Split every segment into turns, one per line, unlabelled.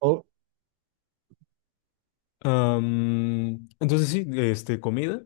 Oh,
Entonces sí, este, comida.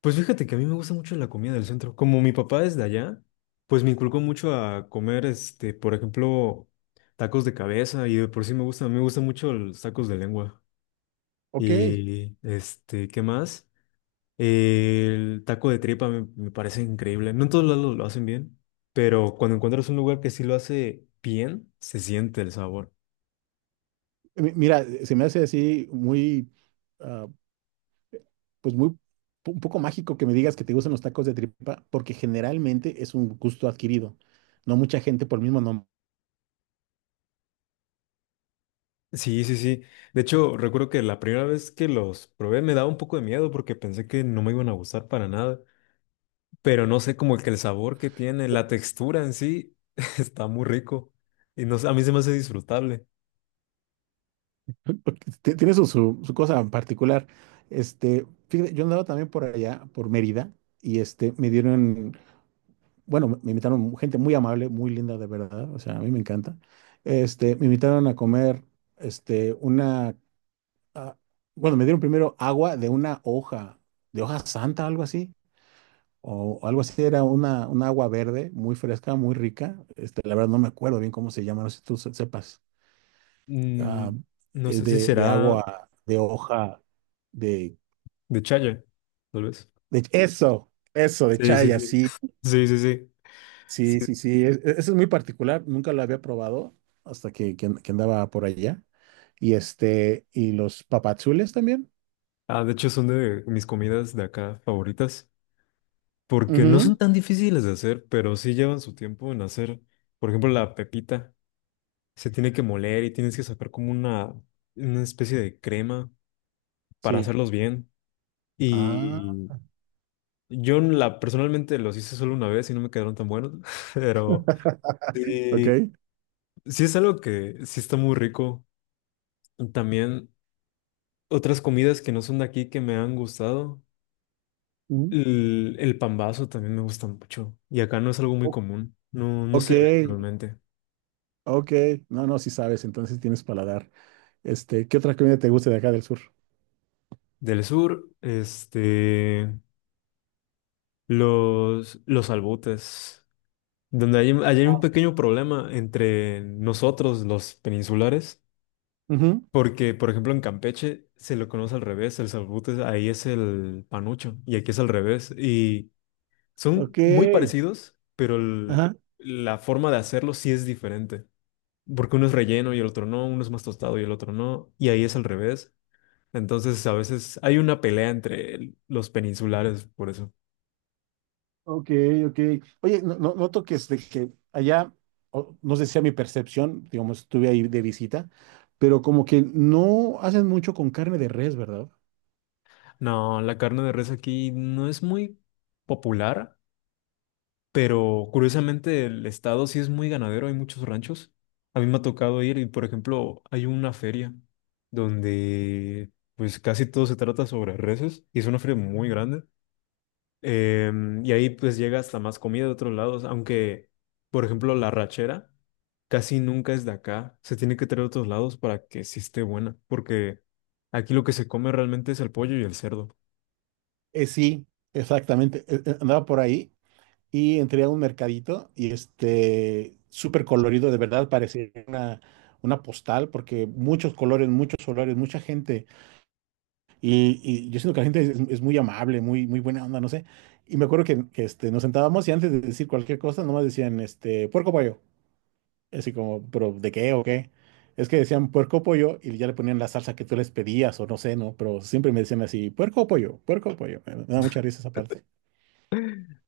Pues fíjate que a mí me gusta mucho la comida del centro. Como mi papá es de allá, pues me inculcó mucho a comer, este, por ejemplo, tacos de cabeza y de por sí me gusta, me gustan mucho los tacos de lengua.
ok.
Y, este, ¿qué más? El taco de tripa me parece increíble. No en todos lados lo hacen bien, pero cuando encuentras un lugar que sí lo hace bien, se siente el sabor.
Mira, se me hace así muy, ah, pues muy, un poco mágico que me digas que te gustan los tacos de tripa, porque generalmente es un gusto adquirido. No mucha gente por el mismo nombre,
Sí, sí, sí. De hecho, recuerdo que la primera vez que los probé me daba un poco de miedo porque pensé que no me iban a gustar para nada. Pero no sé, como que el sabor que tiene, la textura en sí, está muy rico. Y no sé, a mí se me hace disfrutable.
porque tiene su, su, su cosa en particular. Fíjate, yo andaba también por allá, por Mérida, y me dieron, bueno, me invitaron gente muy amable, muy linda de verdad, o sea, a mí me encanta. Me invitaron a comer, una ah, bueno, me dieron primero agua de una hoja, de hoja santa, algo así, o algo así, era una agua verde, muy fresca, muy rica. La verdad no me acuerdo bien cómo se llama, no sé si tú sepas.
Mm,
Ah,
no
es
sé si
de
será
agua, de hoja, de,
de chaya, tal vez.
de... Eso, de
Sí, sí,
chaya,
sí.
sí,
Sí, sí, sí. Sí.
sí, sí, sí. Eso es muy particular, nunca lo había probado hasta que andaba por allá. Y y los papazules también.
Ah, de hecho, son de mis comidas de acá favoritas porque no son
Ujú,
tan difíciles de hacer, pero sí llevan su tiempo en hacer. Por ejemplo, la pepita. Se tiene que moler y tienes que sacar como una especie de crema para
sí.
hacerlos bien.
Ah,
Y yo la, personalmente los hice solo una vez y no me quedaron tan buenos, pero
ok.
sí, sí es algo que sí está muy rico. También otras comidas que no son de aquí que me han gustado. El pambazo también me gusta mucho y acá no es algo muy
O-
común, no, no
Ok,
se ve normalmente.
ok. No, no, si sabes, entonces tienes paladar. ¿Qué otra comida te gusta de acá del sur?
Del sur, este, los albutes. Donde hay, ahí hay un pequeño problema entre nosotros, los peninsulares,
Ujú,
porque, por ejemplo, en Campeche se lo conoce al revés, el salbute ahí es el panucho y aquí es al revés. Y son
ok,
muy parecidos, pero el-
ajá,
la forma de hacerlo sí es diferente, porque uno es relleno y el otro no, uno es más tostado y el otro no, y ahí es al revés. Entonces, a veces hay una pelea entre el- los peninsulares por eso.
ok, ok. Oye, no, noto que, que allá, no sé si a mi percepción, digamos, estuve ahí de visita, pero como que no hacen mucho con carne de res, ¿verdad?
No, la carne de res aquí no es muy popular. Pero curiosamente el estado sí es muy ganadero, hay muchos ranchos. A mí me ha tocado ir y, por ejemplo, hay una feria donde pues casi todo se trata sobre reses y es una feria muy grande. Y ahí pues llega hasta más comida de otros lados, aunque, por ejemplo, la rachera casi nunca es de acá, se tiene que traer de otros lados para que sí esté buena, porque aquí lo que se come realmente es el pollo y el cerdo.
Sí, exactamente. Andaba por ahí y entré a un mercadito y súper colorido, de verdad, parecía una postal porque muchos colores, muchos olores, mucha gente. Y yo siento que la gente es muy amable, muy, muy buena onda, no sé. Y me acuerdo que nos sentábamos y antes de decir cualquier cosa, nomás decían, puerco pollo. Así como, pero ¿de qué o qué? Es que decían puerco pollo y ya le ponían la salsa que tú les pedías o no sé, ¿no? Pero siempre me decían así, puerco o pollo, puerco o pollo. Me da mucha risa esa parte.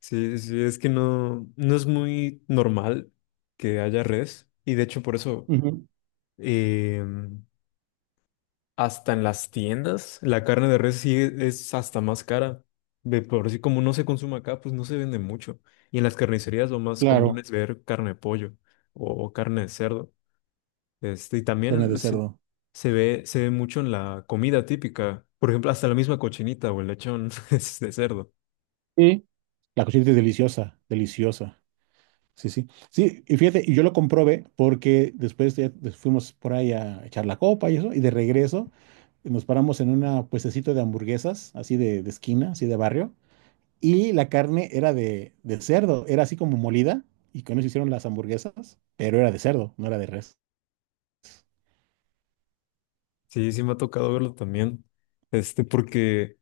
Sí, sí, es que no, no es muy normal que haya res y de hecho por eso
Ujú,
eh, hasta en las tiendas la carne de res sí es hasta más cara. De por sí como no se consume acá, pues no se vende mucho. Y en las carnicerías lo más común
claro.
es ver carne de pollo o carne de cerdo. Este, y
Carne de
también
cerdo.
se ve mucho en la comida típica. Por ejemplo, hasta la misma cochinita o el lechón es de cerdo.
Sí, la cochinita es deliciosa, deliciosa. Sí, sí. Sí, y fíjate, y yo lo comprobé porque después ya fuimos por ahí a echar la copa y eso, y de regreso nos paramos en una puestecito de hamburguesas, así de esquina, así de barrio, y la carne era de cerdo, era así como molida, y con eso hicieron las hamburguesas, pero era de cerdo, no era de res.
Sí, sí me ha tocado verlo también. Este, porque...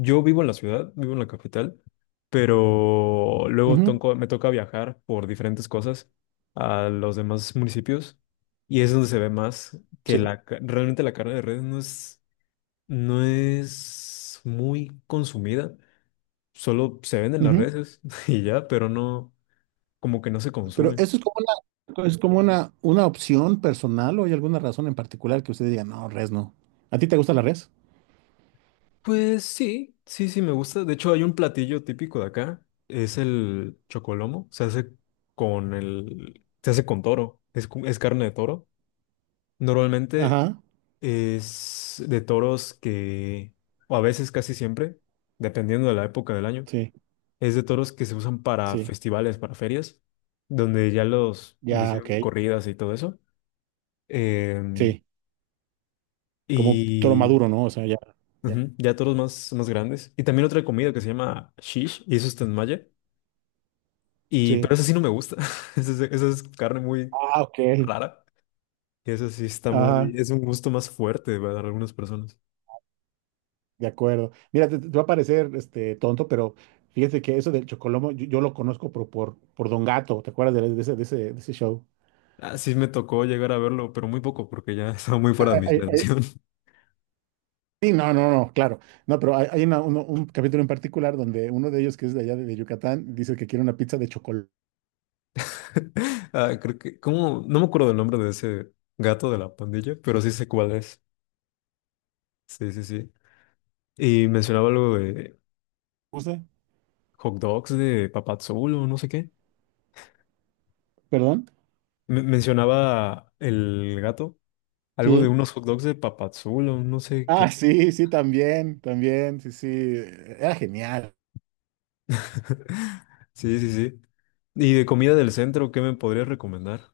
Yo vivo en la ciudad, vivo en la capital, pero luego
Ujú,
tonco- me toca viajar por diferentes cosas a los demás municipios y es donde se ve más que
sí.
la, ca- realmente la carne de res no es, no es muy consumida, solo se venden las
Ujú.
reses y ya, pero no, como que no se
Pero
consume.
eso es como una opción personal o hay alguna razón en particular que usted diga, no, res no. ¿A ti te gusta la res?
Pues sí, sí, sí, me gusta. De hecho, hay un platillo típico de acá, es el chocolomo, se hace con el, se hace con toro, es, cu- es carne de toro. Normalmente
Ajá.
es de toros que, o a veces casi siempre, dependiendo de la época del año,
Sí,
es de toros que se usan para
sí,
festivales, para ferias, donde ya los le
ya, ok.
hicieron corridas y todo eso. Em,
Sí, como toro
y
maduro, ¿no? O sea, ya. Ya.
ujú, ya toros más, más grandes. Y también otra comida que se llama shish, y eso está en malla. Y, pero
Sí.
eso sí no me gusta. Esa es carne muy
Ah, ok.
rara. Y eso sí está
Ajá,
muy, es un gusto más fuerte para algunas personas.
de acuerdo. Mira, te va a parecer tonto, pero fíjate que eso del Chocolomo, yo lo conozco por Don Gato, ¿te acuerdas de ese, de ese, de ese show?
Ah, sí me tocó llegar a verlo, pero muy poco porque ya estaba muy
Ah,
fuera de
ah,
mi
ah, ah,
generación.
Sí, no, no, no, claro. No, pero hay, un capítulo en particular donde uno de ellos, que es de allá de Yucatán, dice que quiere una pizza de chocolate.
Ah, creo que, ¿cómo? No me acuerdo del nombre de ese gato de la pandilla, pero sí sé cuál es. Sí, sí, sí. Y mencionaba algo de hot dogs de Papadzul o no sé qué.
¿Perdón?
Mencionaba el gato, algo de
Sí.
unos hot dogs de Papadzul o no sé
Ah,
qué.
sí, sí, también, también, sí, sí. Era genial.
Sí, sí, sí. Y de comida del centro, ¿qué me podrías recomendar?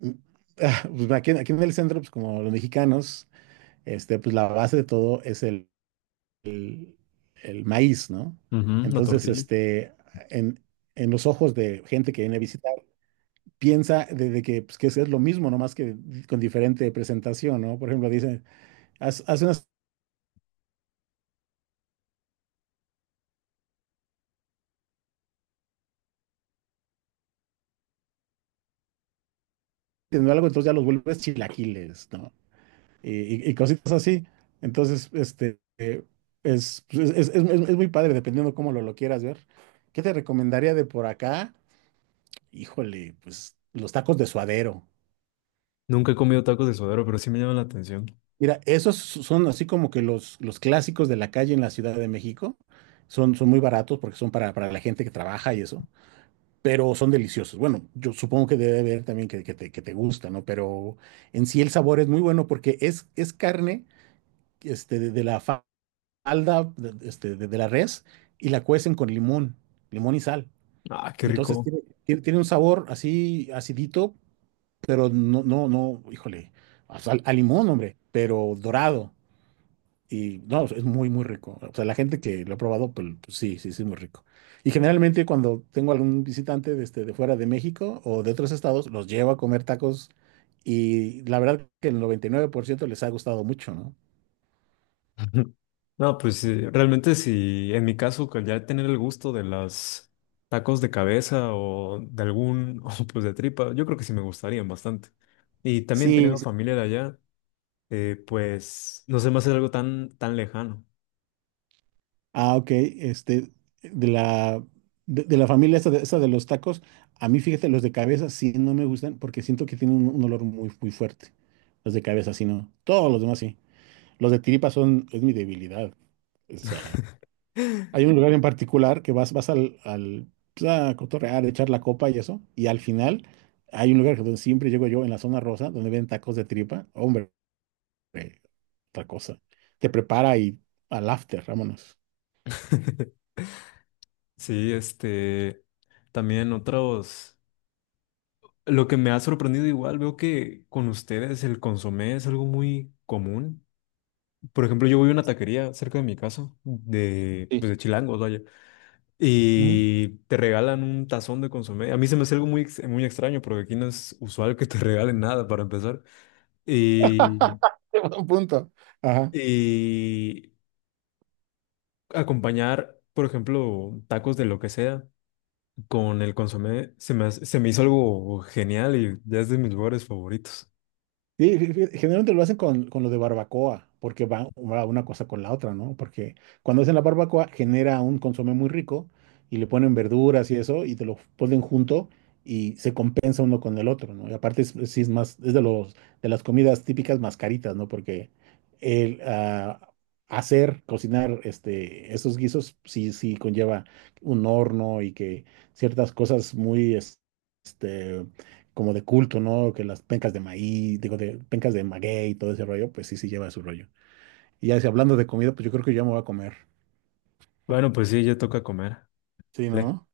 Mm, ah, pues aquí, aquí en el centro, pues como los mexicanos, pues la base de todo es el- el maíz, ¿no?
Ujú, la
Entonces,
tortilla.
en, en los ojos de gente que viene a visitar, piensa de que, pues, que es lo mismo, no más que con diferente presentación, ¿no? Por ejemplo, dicen, haz teniendo algo, entonces ya los vuelves chilaquiles, ¿no? Y, y cositas así. Entonces, es, pues, es muy padre, dependiendo cómo lo quieras ver. ¿Qué te recomendaría de por acá? Híjole, pues los tacos de suadero.
Nunca he comido tacos de suadero, pero sí me llama la atención.
Mira, esos son así como que los clásicos de la calle en la Ciudad de México. Son, son muy baratos porque son para la gente que trabaja y eso, pero son deliciosos. Bueno, yo supongo que debe haber también que te gusta, ¿no? Pero en sí el sabor es muy bueno porque es carne de la falda de, de la res y la cuecen con limón, limón y sal.
Ah, qué
Entonces
rico.
tiene, tiene un sabor así acidito, pero no, no, no, híjole, o sea, a limón, hombre, pero dorado. Y no, es muy, muy rico. O sea, la gente que lo ha probado, pues, pues sí, sí, sí, es muy rico. Y generalmente cuando tengo algún visitante de, de fuera de México o de otros estados, los llevo a comer tacos y la verdad que el 99% les ha gustado mucho, ¿no?
Ujú. No, pues sí, realmente si en mi caso, que ya tener el gusto de las tacos de cabeza o de algún, o pues de tripa, yo creo que sí me gustarían bastante. Y también
Sí,
teniendo familia de allá, pues no se me hace algo tan, tan lejano.
ah, ok. De la, de la familia esa de los tacos, a mí fíjate, los de cabeza sí no me gustan porque siento que tienen un olor muy, muy fuerte. Los de cabeza sí no. Todos los demás sí. Los de tiripa son, es mi debilidad. O sea, hay un lugar en particular que vas, vas al, al pues, a cotorrear, echar la copa y eso, y al final hay un lugar donde siempre llego yo, en la zona rosa, donde ven tacos de tripa. Hombre, eh, otra cosa. Te prepara y al after, vámonos.
Sí, este, también otros, lo que me ha sorprendido igual, veo que con ustedes el consomé es algo muy común. Por ejemplo, yo voy a una taquería cerca de mi casa, de, pues
Sí.
de Chilangos, vaya. Y te regalan un tazón de consomé. A mí se me hace algo muy, ex- muy extraño porque aquí no es usual que te regalen nada para empezar. Y,
Buen punto. Ajá.
y acompañar, por ejemplo, tacos de lo que sea con el consomé se me, hace- se me hizo algo genial y ya es de mis lugares favoritos.
Sí, generalmente lo hacen con lo de barbacoa, porque va una cosa con la otra, ¿no? Porque cuando hacen la barbacoa genera un consomé muy rico y le ponen verduras y eso y te lo ponen junto y se compensa uno con el otro, ¿no? Y aparte es, sí es más, es de los, de las comidas típicas más caritas, ¿no? Porque el ah, hacer, cocinar esos guisos sí, sí conlleva un horno y que ciertas cosas muy... como de culto, ¿no? Que las pencas de maíz, digo, de pencas de maguey y todo ese rollo, pues sí, sí lleva su rollo. Y ya si hablando de comida, pues yo creo que yo me voy a comer.
Bueno, pues sí, ya toca comer.
Sí, ¿no?